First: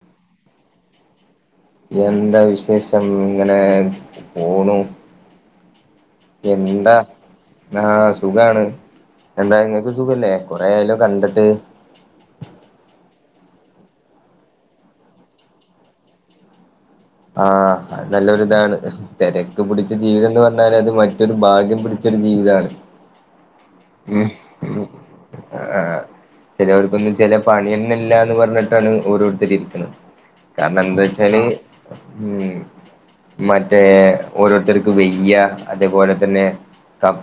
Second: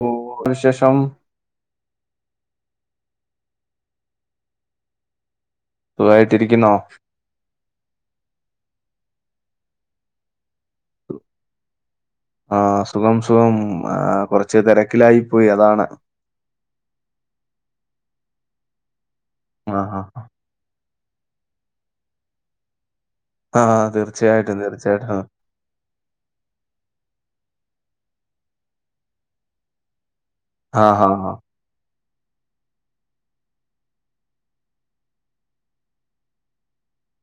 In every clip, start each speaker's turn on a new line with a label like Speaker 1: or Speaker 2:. Speaker 1: [unintelligible] വിശേഷം
Speaker 2: എന്താ വിശേഷം ഇങ്ങനെ പോണു
Speaker 1: സുഖായിട്ടിരിക്കുന്നോ
Speaker 2: എന്താ ആ സുഖാണ് എന്താ നിങ്ങൾക്ക് സുഖല്ലേ കൊറേ ആയാലോ കണ്ടിട്ട്
Speaker 1: ആ സുഖം സുഖം. ആ കുറച്ച് തിരക്കിലായി പോയി അതാണ്.
Speaker 2: ആ ന്നല്ലോരുതാണ് തിരക്ക്
Speaker 1: ആ
Speaker 2: പിടിച്ച
Speaker 1: ആ
Speaker 2: ജീവിതം എന്ന് പറഞ്ഞ അത് മറ്റൊരു ഭാഗ്യം പിടിച്ചൊരു ജീവിതമാണ്.
Speaker 1: ആ ആ തീർച്ചയായിട്ടും തീർച്ചയായിട്ടും. ആ
Speaker 2: ആഹ് ആഹ് ചിലവർക്കൊന്നും ചില പണിയ ഒന്നുമില്ലാന്ന് പറഞ്ഞിട്ടാണ് ഓരോരുത്തര് ഇരിക്കണ്. കാരണം
Speaker 1: ആ
Speaker 2: എന്താ
Speaker 1: ആ
Speaker 2: വെച്ചാല് ഉം. മറ്റേ ഓരോരുത്തർക്ക് വയ്യ. അതേപോലെ തന്നെ,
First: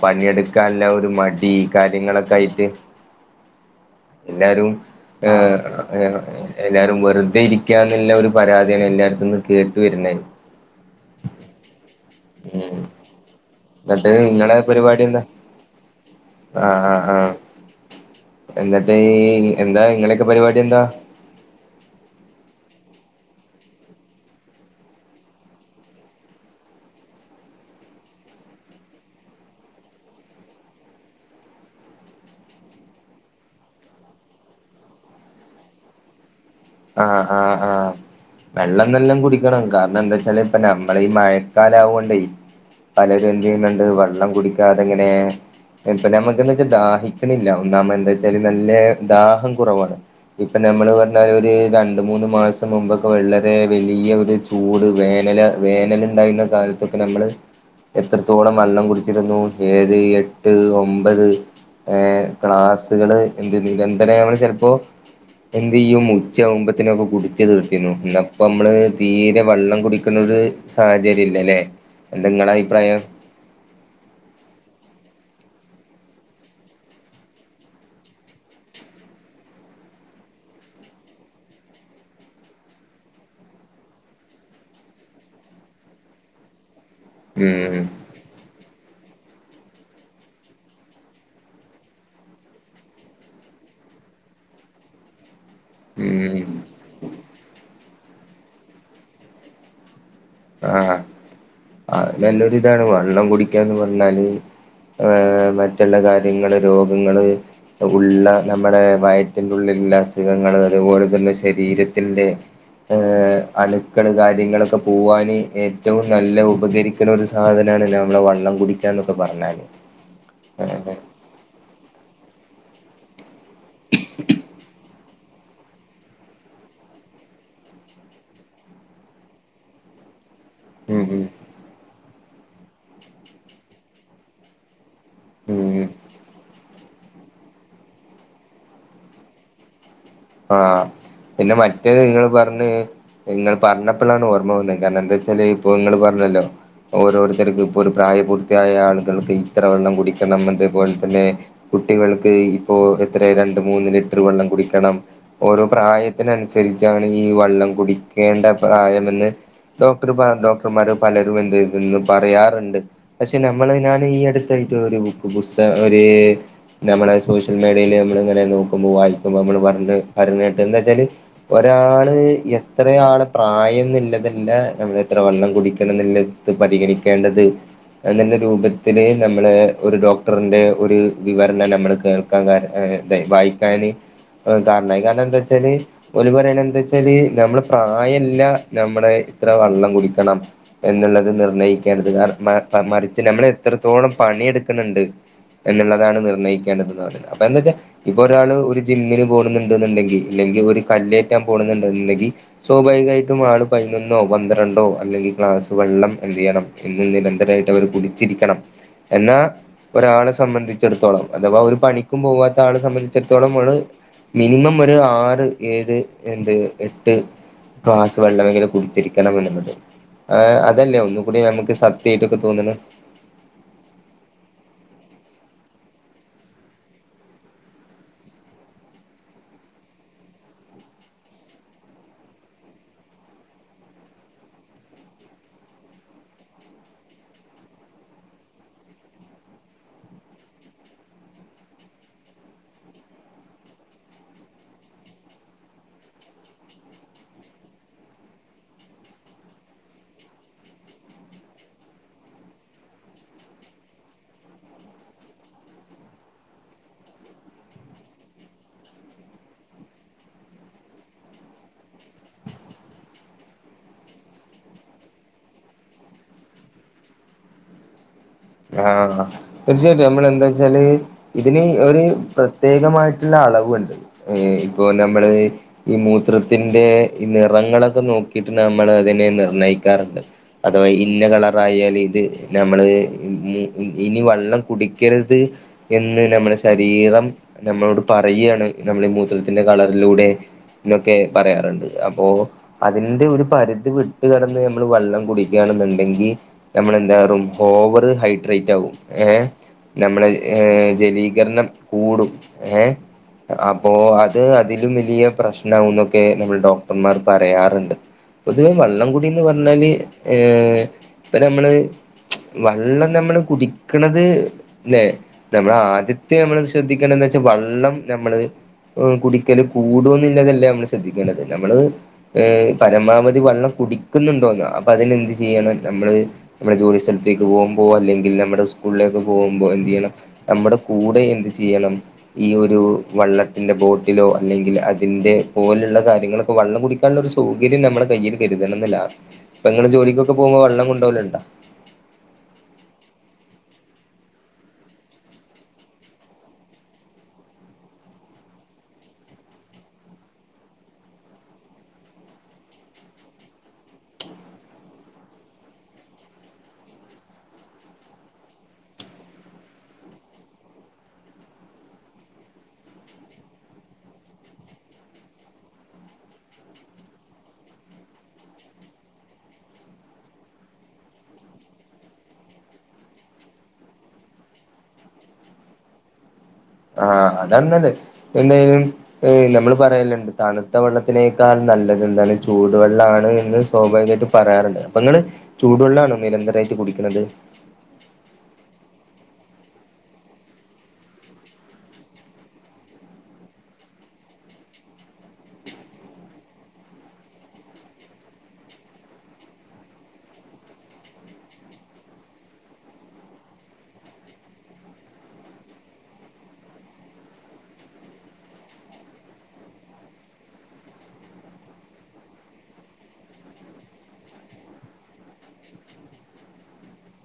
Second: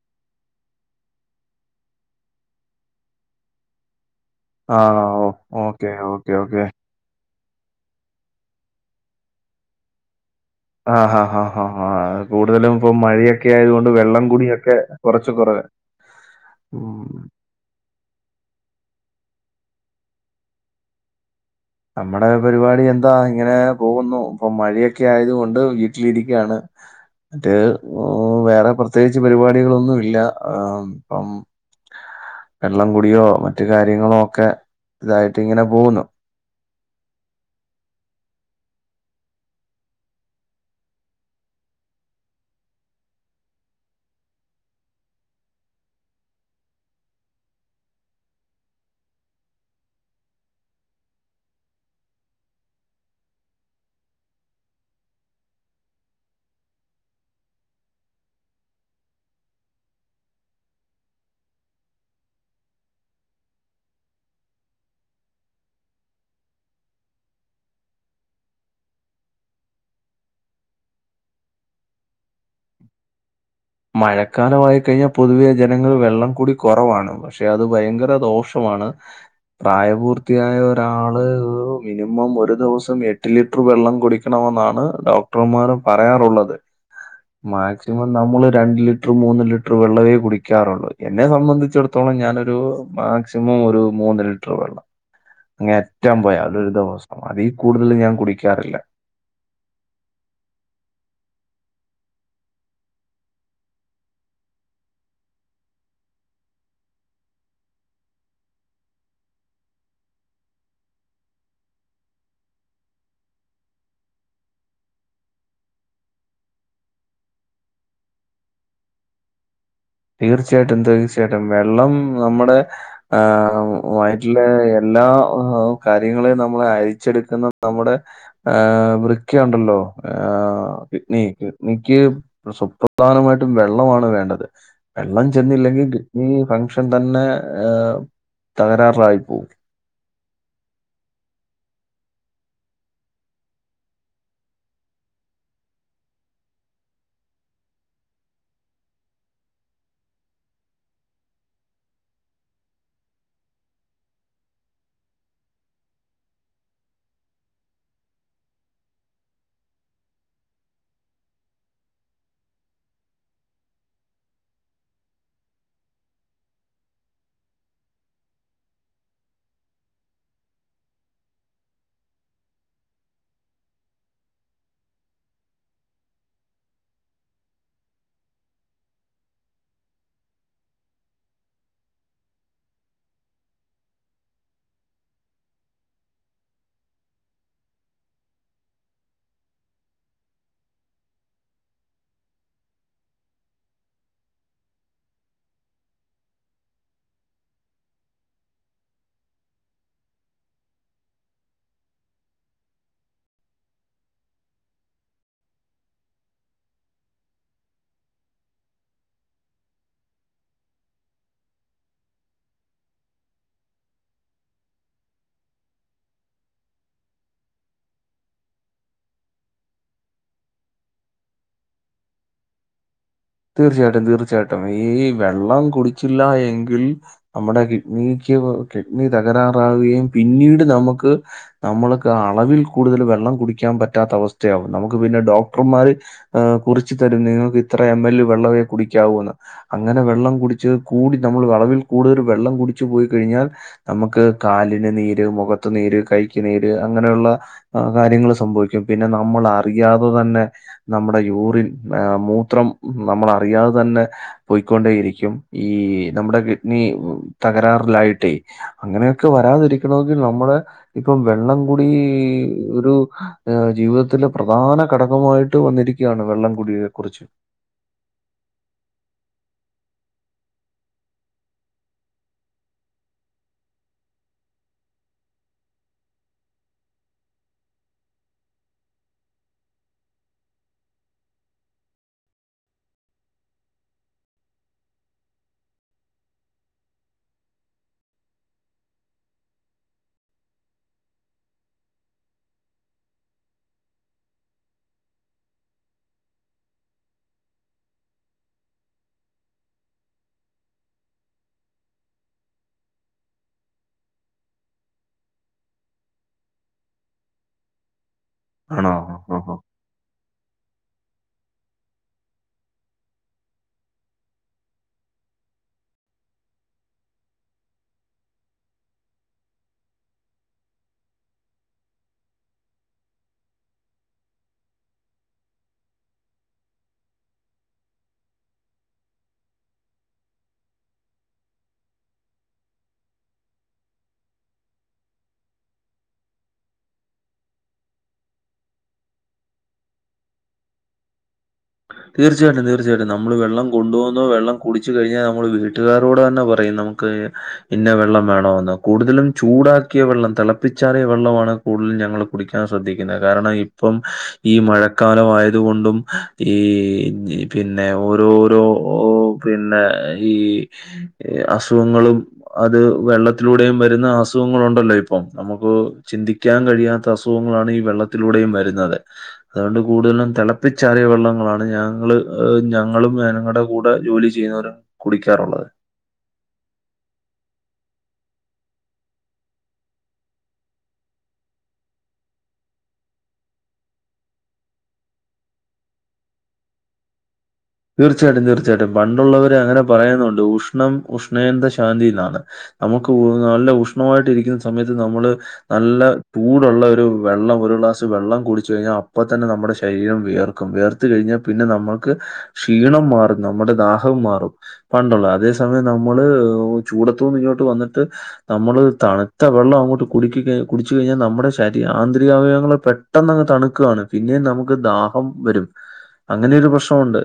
Speaker 2: പണിയെടുക്കാനുള്ള ഒരു മടി, കാര്യങ്ങളൊക്കെ ആയിട്ട്.
Speaker 1: [inaudible]
Speaker 2: എല്ലാവരും
Speaker 1: ആ ആ ഓ
Speaker 2: ഏ
Speaker 1: ഓക്കെ ഓക്കെ
Speaker 2: [unintelligible]
Speaker 1: ഓക്കെ
Speaker 2: എല്ലാവരും വെറുതെ ഇരി ക്കാനിള്ള ഒരു പരാതിയാണ് എല്ലായിടത്തുമെന്ന് കേട്ടു വരുന്നേ.
Speaker 1: ആ ഹാ ഹാ ഹാ ഹ കൂടുതലും ഇപ്പൊ മഴയൊക്കെ ആയതുകൊണ്ട്,
Speaker 2: എന്നിട്ട്
Speaker 1: വെള്ളം
Speaker 2: നിങ്ങളെ
Speaker 1: കുടിയൊക്കെ കുറച്ച് കുറവ്. [inaudible]
Speaker 2: ആഹ
Speaker 1: ഉം.
Speaker 2: ആ ആ. എന്നിട്ട് ഈ എന്താ ങ്ങളെയൊക്കെ പരിപാടി എന്താ?
Speaker 1: നമ്മടെ പരിപാടി എന്താ ഇങ്ങനെ പോകുന്നു. ഇപ്പൊ മഴയൊക്കെ ആയതുകൊണ്ട് വീട്ടിലിരിക്കയാണ്. മറ്റ് വേറെ പ്രത്യേകിച്ച് പരിപാടികളൊന്നുമില്ല. ആ. അം വെള്ളംകുടിയോ, മറ്റു കാര്യങ്ങളോ ഒക്കെ ഇതായിട്ട് ഇങ്ങനെ പോകുന്നു.
Speaker 2: ആഹ ആ ആഹ. വെള്ളം നല്ലോം കുടിക്കണം. കാരണം എന്താ വെച്ചാല് ഇപ്പ നമ്മള് ഈ മഴക്കാലാവൊണ്ടേ, പലരും എന്ത് ചെയ്യുന്നുണ്ട്, വെള്ളം കുടിക്കാതെ ഇങ്ങനെ. ഇപ്പൊ നമ്മുക്ക് എന്താ വെച്ചാൽ ദാഹിക്കണില്ല. ഒന്നാമത് എന്താ വെച്ചാൽ നല്ല ദാഹം കുറവാണ്. ഇപ്പൊ നമ്മള് പറഞ്ഞാ [unintelligible] ഈ രണ്ട് മൂന്ന് മാസം മുമ്പൊക്കെ, വളരെ വലിയ ഒരു ചൂട് വേനല് വേനല് ഉണ്ടായിരുന്ന കാലത്ത്, [unintelligible] നമ്മള് എത്രത്തോളം വെള്ളം കുടിച്ചിരുന്നു. ഏഴ്, എട്ട്, ഒമ്പത്. ഏ ക്ലാസ്സുകള് [unintelligible] ചിലപ്പോ എന്ത് ചെയും. ഉച്ച ആകുമ്പത്തിനൊക്കെ കുടിച്ച് തീർത്തിനു. ന്നിപ്പൊ നമ്മള് തീരെ വെള്ളം കുടിക്കണത് സാഹചര്യം ഇല്ലല്ലേ. എന്താ ഇങ്ങളെ അഭിപ്രായം?
Speaker 1: മഴക്കാലമായി കഴിഞ്ഞാൽ, പൊതുവെ ജനങ്ങൾ വെള്ളം കൂടി കുറവാണ്. പക്ഷെ അത് ഭയങ്കര ദോഷമാണ്. പ്രായപൂർത്തിയായ ഒരാള് മിനിമം ഒരു ദിവസം എട്ട് ലിറ്റർ വെള്ളം കുടിക്ക ണം എന്നാണ് ഡോക്ടമാർ പറയാറുള്ളത്.
Speaker 2: ഉം
Speaker 1: മാക്സിമം നമ്മള് രണ്ട് ലിറ്റർ മൂന്ന് ലിറ്റർ വെള്ളമേ കുടിക്കാറുള്ളൂ. എന്നെ സംബന്ധിച്ചിടത്തോളം ഞാനൊരു മാക്സിമം ഒരു മൂന്ന് ലിറ്റർ വെള്ളം. അങ്ങേ അറ്റം പോയാ,
Speaker 2: ഉം
Speaker 1: അത് ഒരു ദിവസം. അതിൽ കൂടുതൽ ഞാൻ കുടിക്കാറില്ല.
Speaker 2: ആഹ ആ നല്ലൊരു ഇതാണ് വെള്ളം കുടിക്കാന്ന് പറഞ്ഞാല്. ആ മറ്റുള്ള കാര്യങ്ങള് രോഗങ്ങള്, ഉള്ള നമ്മുടെ വയറ്റിന്റെ ഉള്ളിലുള്ള അസുഖങ്ങള്, അതുപോലെ തന്നെ ശരീരത്തിന്റെ, ഏഹ അണുക്കള് കാര്യങ്ങളൊക്കെ പോവാൻ. ഏറ്റവും നല്ല ഉപകരിക്കണ ഒരു സാധനാണ്, നമ്മളെ വള്ളം കുടിക്കാ എന്നൊക്കെ പറഞ്ഞാല്.
Speaker 1: തീർച്ചയായിട്ടും, തീർച്ചയായിട്ടും വെള്ളം നമ്മുടെ ആ വയറ്റിലെ എല്ലാ ഹ കാര്യങ്ങള് നമ്മെ അരിച്ചെടുക്കുന്ന നമ്മുടെ ആ വൃക്കയുണ്ടല്ലോ, ഏഹ്
Speaker 2: ഉം
Speaker 1: കിഡ്നീ
Speaker 2: ഉം
Speaker 1: കിഡ്നിക്ക് സുപ്രധാനമായിട്ടും വെള്ളമാണ് വേണ്ടത്. വെള്ളം
Speaker 2: ഉം
Speaker 1: ചെന്നില്ലെങ്കിൽ കിഡ്‌നി ഫംഗ്ഷൻ തന്നെ തകരാറിലായി പോകും.
Speaker 2: ആ പിന്നെ മറ്റേ നിങ്ങൾ പറഞ്ഞ്, നിങ്ങൾ പറഞ്ഞപ്പോഴാണ് ഓർമ്മ വന്നത്. കാരണം എന്താന്ന് വെച്ചാല് ഇപ്പൊ നിങ്ങൾ പറഞ്ഞല്ലോ. ഓരോരുത്തർക്കു ഇപ്പോൾ ഒരു പ്രായപൂർത്തിയായ ആളുകൾക്ക് ഇത്ര വെള്ളം കുടിക്കണം. അതേപോലെ തന്നെ, കുട്ടികൾക്ക് ഇപ്പോ എത്രെ രണ്ട് മൂന്ന് ലിറ്റർ വെള്ളം കുടിക്കണം. ഓരോ പ്രായത്തിനനുസരിച്ചാണ് ഈ വെള്ളം കുടിക്കേണ്ട പ്രായമെന്ന് ഡോക്ടർ ഡോക്ടർമാര് പലരും എന്ത് ഇതന്ന് പറയാറുണ്ട് പക്ഷെ നമ്മള ഞൻ ഈ അടുത്തായിട്ട് ഒരു പുസ്തകം ഒരു നമ്മളെ സോഷ്യൽ മീഡിയയിൽ നമ്മൾ ഇങ്ങനെ നോക്കുമ്പോൾ വായിക്കുമ്പോ നമ്മള് പറഞ്ഞ കേട്ട് എന്താ വെച്ചാല് ഒരാള് എത്രയാള് പ്രായം എന്നുള്ളതല്ല നമ്മൾ എത്ര വള്ളം കുടിക്കണം എന്നുള്ളത്. പരിഗണിക്കേണ്ടത് അതിന്റെ രൂപത്തില്ൽ നമ്മള് ഒരു ഡോക്ടറിന്റെ ഒരു വിവരണം നമ്മൾ കേ വായിക്കാന് കാരണായി കാരണം എന്താ വച്ചാല് ഒരു പറയണ എന്താ വച്ചാല് നമ്മള് പ്രായല്ല നമ്മുടെ ഇത്ര വെള്ളം കുടിക്കണം. എന്നുള്ളത് നിർണ്ണയിക്കേണ്ടത് കാരണം മറിച്ച് നമ്മൾ എത്രത്തോളം പണിയ എടുക്കണണ്ട് എന്നുള്ളതാണ് നിർണയിക്കേണ്ടെന്ന് പറഞ്ഞുന്നത് അപ്പൊ എന്താ വെച്ചാ ഇപ്പൊ ഒരാള് ഒരു ജിമ്മിന് പോണുന്നുണ്ടുണ്ടെങ്കിൽ ഇല്ലെങ്കിൽ ഒരു കല്റ്റാൻ പോകുന്നുണ്ടണ്ടെങ്കിൽ സ്വാഭാവികമായിട്ടും ആള് പതിനൊന്നോ പന്ത്രണ്ടോ അല്ലെങ്കിൽ ഗക്ലാസ് വെള്ളം എന്ത്തു ചെയ്യണം. എന്നന്ന് നിരന്തരമായിട്ട് അവർ കുടിച്ചിരിക്കണം എന്നാ ഒരാളെ സംബന്ധിച്ചിടത്തോളം അഥവാ ഒരു പണിക്കും പോവാത്ത ആളെ സംബന്ധിച്ചിടത്തോളം നമ്മള് മിനിമം ഒരു ആറ് ഏഴ് എന്ത് എട്ട് ക്വാസ് വെള്ളമ എങ്കിലും കുടടിത്തിരിക്കണം എന്നുള്ളത് ആഹ് അതല്ലേ ഒന്ന കൂടി നമുക്ക് സത്യയിട്ടൊക്കെ തോന്നണത്
Speaker 1: തീർച്ചയായിട്ടും തീർച്ചയായിട്ടും ഈ വെള്ളം കുടിച്ചില്ല എങ്കിൽ നമ്മുടെ കിഡ്നിക്ക് കിഡ്നി തകരാറാവുകയും പിന്നീട് നമുക്ക് നമ്മൾക്ക് അളവിൽ കൂടുതൽ വെള്ളം കുടിക്കാൻ പറ്റാത്ത അവസ്ഥയാകും നമുക്ക് പിന്നെ ഡോക്ടർമാര് കുറച്ച് തരും നിങ്ങൾക്ക് ഇത്ര എം എൽ വെള്ളമേ കുടിക്കാവൂന്ന് അങ്ങനെ വെള്ളം കുടിച്ച് കൂടി നമ്മൾ വിളവിൽ കൂടുതൽ വെള്ളം കുടിച്ചു പോയി കഴിഞ്ഞാൽ നമുക്ക് കാലിന് നീര് മുഖത്തു നീര് കൈക്ക് നീര് അങ്ങനെയുള്ള ആ കാര്യങ്ങൾ സംഭവിക്കും. പിന്നെ നമ്മൾ അറിയാതെ തന്നെ നമ്മുടെ യൂറിൻ ആ മൂത്രം നമ്മള അറിയാതെ തന്നെ പോയിക്കൊണ്ടേയിരിക്കും ഈ നമ്മുടെ കിഡ്നി തകരാറിലായിട്ടേ അങ്ങനെയൊക്കെ വരാതിരിക്കണമെങ്കിൽ നമ്മള് ഇപ്പം വെള്ളം കൂടി ഒരു ജീവിതത്തിലെ പ്രധാന ഘടകമായിട്ട് വന്നിരിക്ക യാണ് വെള്ളം കുടിയെ കുറിച്ച്
Speaker 2: ആഹ് തീർച്ചയായിട്ടും നമ്മൾ എന്താ വെച്ചാല് ഇതിന് ഒരു പ്രത്യേകമായിട്ടുള്ള അളവുണ്ട് ഇപ്പൊ നമ്മള് ഈ മൂത്രത്തിന്റെ നിറങ്ങളൊക്കെ നോക്കിയിട്ട് നമ്മൾ അതിനെ നിർണ്ണയിക്കാറുണ്ട്. അഥവാ ഇന്ന കളറ ആയാൽ ഇത് നമ്മള് ഇനി വെള്ളം കുടിക്കരുത്. എന്ന് നമ്മുടെ ശരീരം നമ്മളോട് പറയുകയാണ് നമ്മുടെ ഈ മൂത്രത്തിന്റെ കളറിലൂടെ ന്നൊക്കെ പറയാറ്ണ്ട് അപ്പൊ അതിന്റെ ഒരു പരിധി വിട്ട് കെടന്ന് ഞമ്മള് വെള്ളം കുടിക്കാണ്ന്ന്ണ്ടെങ്കി ഞ്ഞമ്മള് എന്താവും ഓവറ് ഹൈഡ്രേറ്റ് ആകും ഏഹ്. നമ്മളെ ഏഹ് ജലീകരണം കൂടും ഏഹ് അപ്പോ അത് അതിലും വലിയ പ്രശ്ന ആക എന്നൊക്കെ നമ്മൾ ഡോക്ടർമാർ പറയാറുണ്ട്. പൊതുവേ
Speaker 1: ആണോ?
Speaker 2: വള്ളംകൂടിന്ന്
Speaker 1: ആഹ്.
Speaker 2: പറഞ്ഞാല് ഇപ്പ നമ്മള് വെള്ളം നമ്മള് കുടിക്കണത് ലെ നമ്മള ആദ്യത്തെ നമ്മള് ശ്രദ്ധിക്കേണ്ടന്ന് വെച്ചാൽ വെള്ളം നമ്മള് കുടിക്കല് കൂടന്നില്ലാതല്ലേ നമ്മള് ശ്രദ്ധിക്കേണ്ടത് നമ്മള് ഏഹ് പരമാവധി വെള്ളം കുടിക്കുന്നുണ്ടോന്ന അപ്പൊ അതിനെന്ത് ചെയ്യണം നമ്മള് നമ്മടെ ജോലി സ്ഥത്തേക്ക് പോകുമ്പോ അല്ലെങ്കിൽ നമ്മുടെ സ്കൂളിലേക്ക പോകുമ്പോ എന്ത് ചെയ്യണം നമ്മുടെ കൂടെ എന്ത് ചെയ്യണം. ഈ ഒരു വള്ളത്തിന്റെ ബോട്ടിലോ അല്ലെങ്കിൽ അതിന്റെ പോലുള്ള കാര്യങ്ങളൊക്കെ വെള്ളം കുടിക്ക കുടിക്കാളെളാരു സൗകര്യം നമ്മള് കയ്യില് കെരുതണംന്നില്ല ഇപ്പങ്ങള് ജോലിക്കൊക്കെ പോവുമ്പോ വെള്ളം കൊണ്ടോവല്ണ്ടാ?
Speaker 1: തീർച്ചയായിട്ടും തീർച്ചയായിട്ടും നമ്മള് വെള്ളം കൊണ്ടുവന്നു വെള്ളം കുടിച്ചു കഴിഞ്ഞാൽ നമ്മള് വീട്ടുകാരോട് തന്നെ പറയും നമു ഇന്ന വെള്ളം വേണോന്ന് കൂടുതലും ചൂടാക്കിയ വെള്ളം തിളപ്പിച്ചാറിയ വെള്ളമാണ് കൂടുതലും ഞങ്ങള് കുടിക്കാൻ ശ്രദ്ധിക്കുന്നത് കാരണം ഇപ്പം ഈ മഴക്കാലം ആയതുകൊണ്ടും ഈ പിന്നെ ഓരോ ഓരോ പിന്നെ ഈ ഈ അസുഖങ്ങളും അത് വെള്ളത്തിലൂടെയും വരുന്ന അസുഖങ്ങളുണ്ടല്ലോ ഇപ്പം നമുക്ക് ചിന്തി ക്കാൻ കഴിയാത്ത അസുഖങ്ങളാണ് ഈ വെള്ളത്തിലൂടെയും വരുന്നത് അതുകൊണ്ട് കൂടുതലും തെളപ്പിച്ചാറിയ വെള്ളം [unintelligible] ഞങ്ങള് ഞങ്ങളും ഞങ്ങടെ കൂടെ ജോലി ചെയ്യുന്നവരും കുടിക്കാറുള്ളത്
Speaker 2: ആഹ് അതാന്നത് പിന്നെ ഈ ഏഹ് നമ്മള് പറയലുണ്ട്. തണുത്ത വെള്ളത്തിനേക്കാൾ നല്ലത് എന്താണ് ചൂടുവെള്ളമാണ് എന്ന് സ്വാഭാവികായിട്ട് പറയാറ്ണ്ട്. അപ്പ ഇങ്ങള് ചൂടുവെള്ളാണോ നിരന്തരായിട്ട് കുടിക്ക്ണത്?
Speaker 1: തീർച്ചയായിട്ടും തീർച്ചയായിട്ടും പണ്ടുള്ളവര് അങ്ങനെ പറയുന്നുണ്ട് ഉഷ്ണം ഉഷ്ണേന്ദ ശാന്തിന്നാണ് നമുക്ക് ഉ നല്ല ഉഷ്ണമായിട്ട് ഇരിക്കുന്ന സമയത്ത് നമ്മള് നല്ല ചൂടുള്ള ഒരു വെള്ളം ഒരു ഗ്ലാസ് വെള്ളം കുടിച്ചു കഴിഞ്ഞാൽ അപ്പ തന്നെ നമ്മടെ ശരീരം വിയർ നിക്കും വെയർത്ത് കഴിഞ്ഞാ പിന്നെ നമ്മക്ക് ക്ഷീണം മാറും നമ്മടെ ദാഹവും മാറും പണ്ടൊള്ളത് അതേ സമയം നമ്മള് ചൂടത്തൂന്ന് ഇങ്ങോട്ട് വന്നിട്ട് നമ്മള് തണുത്ത വെള്ളം അങ്ങോട്ട് കുടിക്കി കയി കുടിച്ചു കഴിഞ്ഞാ നമ്മുടെ ശരീ ആന്തരിക അവയവങ്ങള് പെ പെട്ടെന്നങ്ങ് തണുക്കുവാണ് പിന്നെ നമുക്ക് ദാഹം വരും അങ്ങനെയൊരു പ്രശ്നമുണ്ട്.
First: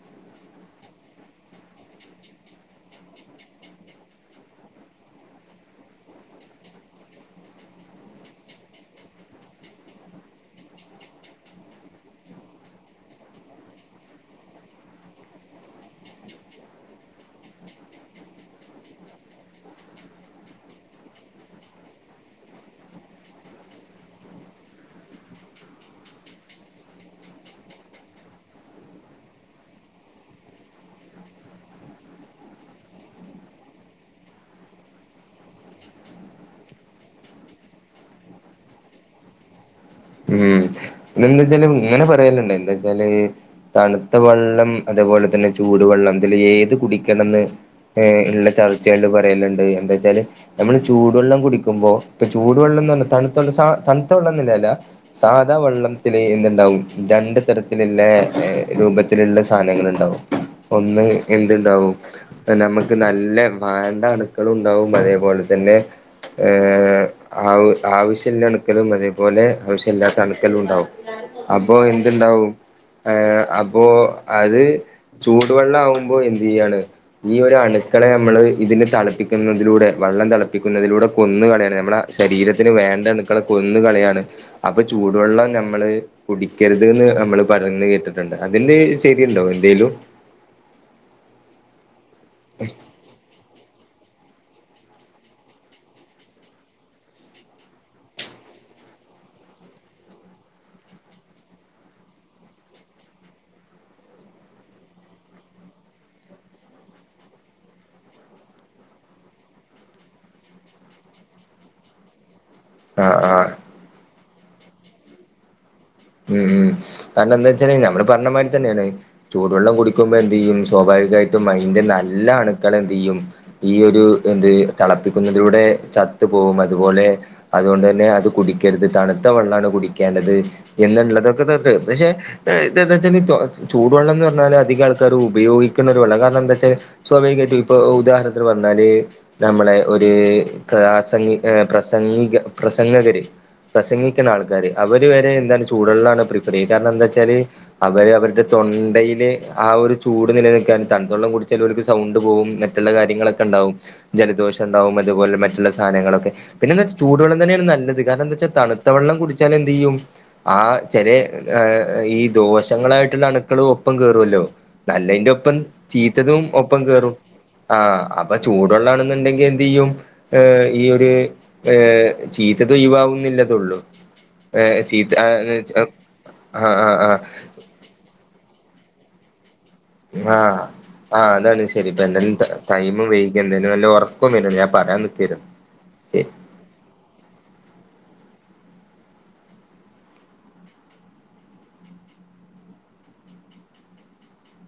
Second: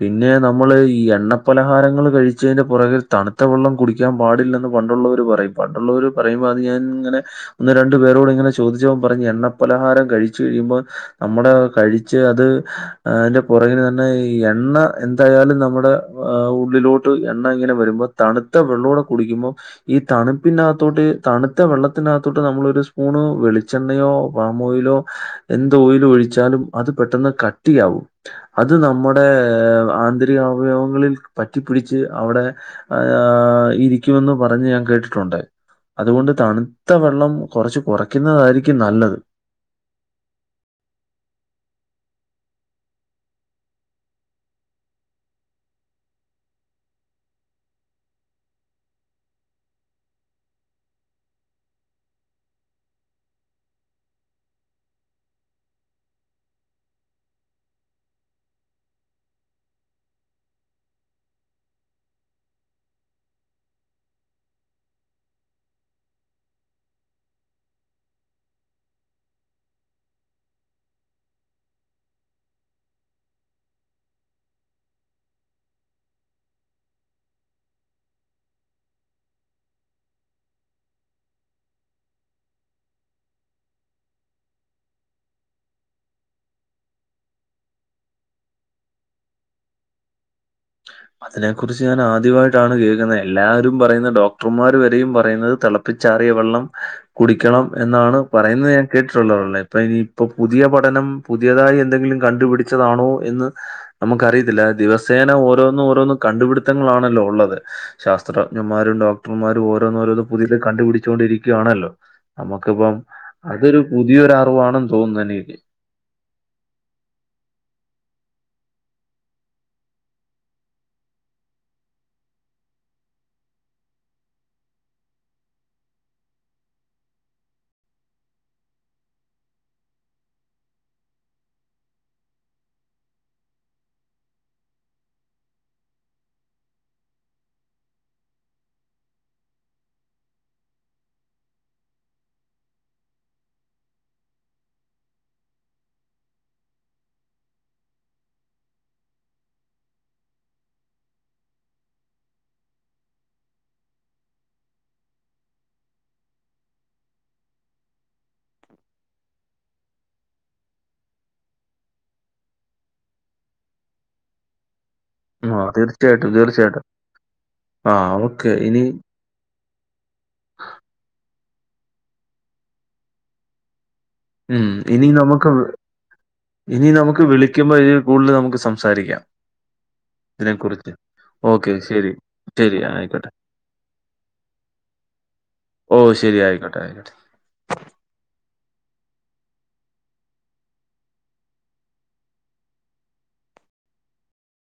Speaker 1: പിന്നെ നമ്മള് ഈ എണ്ണ പലഹാരങ്ങള് കഴിച്ചതിന്റെ പുറകെ തണുത്ത വെള്ളം കുടി കുടിക്കാൻ പാടില്ലെന്ന് പണ്ടൊള്ളവര് പറയും പണ്ടൊള്ളവര് പറയുമ്പോ അത് ഞാനിങ്ങനെ ഒന്ന് രണ്ടു പേരോട് ഇങ്ങനെ ചോദിച്ചപ്പ പറഞ്ഞ് എണ്ണപ്പലഹാരം കഴിച്ചു കഴിയുമ്പോൾ നമ്മള് കഴിച്ച് അത് അതിന്റെ പുറകിന് തന്നെ ഈ ഈ എണ്ണ എന്തായാലും നമ്മുടെ ഉള്ളിലോട്ട് എണ്ണയിങ്ങനെ വരുമ്പോ തണുത്ത വെള്ളോടെ കുടിക്കുമ്പോ ഈ തണുപ്പിനകത്തോട്ട് തണുത്ത വെള്ളത്തിനകത്തോട്ട് നമ്മള് ഒരു സ്പൂണ് വെളിച്ചെണ്ണ വെളിച്ചെണ്ണയോ, പാം ഓയിലോ, എന്ത് ഓയില് ഒഴിച്ചാലും അത് പെട്ടെന്ന് കട്ടിയാവും. അത് നമ്മടെ ആന്തരിക അവയവങ്ങളിൽ പറ്റിപ്പിടിച്ച് അവിടെ അയാ ഇരിക്കുമെന്ന് പറഞ്ഞ് ഞാൻ കേട്ടിട്ടുണ്ട് അതുകൊണ്ട് തണുത്ത വെള്ളം കൊറച്ച് കൊറയ്ക്കുന്നതായിരിക്കും നല്ലത്.
Speaker 2: ഉം പിന്നെന്താ വെച്ചാല് ഇങ്ങനെ പറയല്ണ്ട് എന്താ വെച്ചാല് തണുത്ത വെള്ളം അത്പോലെ തന്നെ ചൂടുവെള്ളം ഇതില് ഏത് കുടിക്കണന്ന് ഏഹ് ഇള്ള ചർച്ച ആയോണ്ട് പറയലിണ്ട് എന്താ വെച്ചാല് നമ്മള് ചൂടുവെള്ളം കുടിക്കുമ്പോ ഇപ്പൊ ചൂടുവെള്ളം എന്ന് പറഞ്ഞ തണുത്ത വെള്ളം സ തണുത്ത വെള്ളന്നില്ല എല്ലാ സാധാ വെള്ളം വെള്ളത്തില് എന്ത്ണ്ടാവും രണ്ട് തരത്തിലിള്ളേ രൂപത്തില്ള്ള സാധനങ്ങള്ണ്ടാവും ഒന്ന് എന്ത്ണ്ടാവും നമ്മക്ക് നല്ല വേണ്ട അണുക്കളും ഉണ്ടാവും അതേപോലെ തന്നെ ഏഹ് ആ ആവശ്യള്ള അണുക്കലും അതേപോലെ ആവശ്യല്ലാത്ത അണുക്കലുണ്ടാവും അപ്പോഎന്ത്ണ്ടാവും ഏ അപ്പോ അത് ചൂടുവെള്ളം ആവുമ്പോ എന്തെയ്യാണ് ഈ ഒരു അണുക്കളെ അമ്മള് ഇതിനെ തളപ്പിക്കുന്നതിലൂടെ വള്ളം തളപ്പിക്കുന്നതിലൂടെ കൊന്നുകളയാണ് നമ്മളെ ശരീരത്തിന് വേണ്ട അണുക്കളെ കൊന്നു കളയാണ് അപ്പൊ ചൂടുവെള്ളം ഞമ്മ നമ്മള് കുടിക്കരുത് ന്ന് നമ്മള് പറഞ്ഞു കേട്ടിട്ടുണ്ട് അതില് ശരിയുണ്ടോ എന്തേലും
Speaker 1: അതിനെ കുറിച്ച് ഞാൻ ആദ്യമായിട്ടാണ് കേൾക്കുന്നെ എല്ലാരും പറയുന്നേ ഡോ [unintelligible] വരെയും പറയുന്നത് തെളപ്പിച്ചാറിയ വെള്ളം കുടിക്കണം എന്നാണ് പറയുന്നത് ഞാൻ കേട്ടിട്ടുള്ളത്. ഇപ്പൊ ഇനിയിപ്പോ പുതിയ പഠനം പുതിയതായി എന്തെങ്കിലും കണ്ടുപിടിച്ചതാണോ എന്ന് നമുക്കറിയത്തില്ല ദിവസേന ഓ ഓരോന്ന് ഓരോന്ന് കണ്ടു പിടുത്തങ്ങളാണല്ലോ ഒള്ളത് ഇ ശാസ്ത്രജ്ഞന്മാരും ഡോക്ടർമാരും ഓരോന്ന് ഓരോന്ന് പുതിയത് കണ്ട് പിടിച്ചോണ്ടിരിക്കുവാണല്ലോ നമുക്കിപ്പം
Speaker 2: ആഹ് ആഹ്
Speaker 1: അതൊരു പുതിയൊരു അറിവാണെന്ന് തോന്നുന്നന്നെയിനപ്പറ്റി
Speaker 2: ഉം ഉം കാരണന്താച്ചാല് നമ്മള് പറഞ്ഞമാതിരി തന്നേണ് ചൂടുവെള്ളം കുടിക്കുമ്പോ എന്തെ യ്യും സ്വാഭാവികായിട്ടും അയിന്റെ നല്ല അണുക്കൾ എന്തെയ്യും ഈ ഒരു എന്ത് തളപ്പിക്കുന്നതിലൂടെ ചത്തു പോവും അതുപോലെ അതുകൊണ്ട് തന്നെ അത് കുടിക്കരുത് തണുത്ത വെളളാണ് കുടിക്കേണ്ടത് എന്നുള്ളതൊക്കെ ത ത് പക്ഷെ ഇതെ എന്തെന്നച്ചാല് തൊ ചൂടുവെള്ളം എന്ന് പറഞ്ഞാല് അധിക ആൾക്കാരും ഉപയോഗിക്കുന്ന ഒരു വള്ള കാരണം എന്താ വെച്ചാൽ സ്വാഭാവികയായിട്ടു ഇപ്പൊ ഉദാഹരണത്തിന് പറഞ്ഞാല് നമ്മളെ ഒര് പ്രാസംഗിക പ്രസംഗിക പ്രസംഗകര് പ്രസംഗിക്ക്ണ ആൾക്കാര് അവര് വരെ എന്താണ് ചൂട് വള്ളാണ് പ്രിഫർ ചെയ്യണ് കാരണം എന്താ വെച്ചാല് അവര് അവരുടെ തൊണ്ടയില് ആ ഒരു ചൂട് നിലനിൽക്കാന് തണ്ത്തള്ളം കുടിച്ചാൽ അവർക്ക് സൗണ്ട് പോകും മറ്റുള്ള കാര്യങ്ങളൊക്കെ ഉണ്ടാവും ജലദോഷം ഉണ്ടാവും അതുപോലെ മറ്റുള്ള സാധനങ്ങളൊക്കെ പിന്നെ എന്താച്ചാ ചൂടു വെള്ളം തന്നെയാണ് നല്ലത് കാരണന്താച്ചാ തണ്ത്തവള്ളം കുടിച്ചാലെന്തെ ഈ ഉ ആ ചെലെ ഏ ഈ ദോഷങ്ങളായിട്ടുള്ള അണുക്കളും ഒപ്പം കേറുവല്ലോ നല്ലെയിന്റെപ്പം
Speaker 1: ആ തീർച്ചയായിട്ടും
Speaker 2: ചീത്തതും ഒപ്പം
Speaker 1: തീർച്ചയായിട്ടും
Speaker 2: കേറും ആ അപ്പൊ
Speaker 1: ഓക്കെ ഇനി
Speaker 2: ചൂടുവെള്ളാണ് ന്ന്ണ്ടെങ്കിൽ എന്തെയ്യും ഏ ഈ ഒരു ഏ ചീത്ത തൊഴിവാവുംന്നില്ലതുള്ളു
Speaker 1: ഉം ഇനി നമുക്ക്
Speaker 2: ആഹ്
Speaker 1: ഇനി
Speaker 2: ആഹ് ആഹ്
Speaker 1: നമുക്ക് വിളിക്കുമ്പോ ഇതിൽ കൂടുതൽ നമുക്ക് സംസാരിക്കാം ഇതിനെ
Speaker 2: ആഹ്
Speaker 1: കുറിച്ച്
Speaker 2: ആഹ് അതാണ് ശരിപ്പന്താലും ട്ട ടൈമും
Speaker 1: ആയിക്കോട്ടെ.
Speaker 2: വൈകി എന്തായാലും നല്ല ഉറക്കവും ഞാൻ പറയാൻ നിക്കാരുന്നു
Speaker 1: ഓ ശെരി ആയിക്കോട്ടെ ആയിക്കോട്ടെ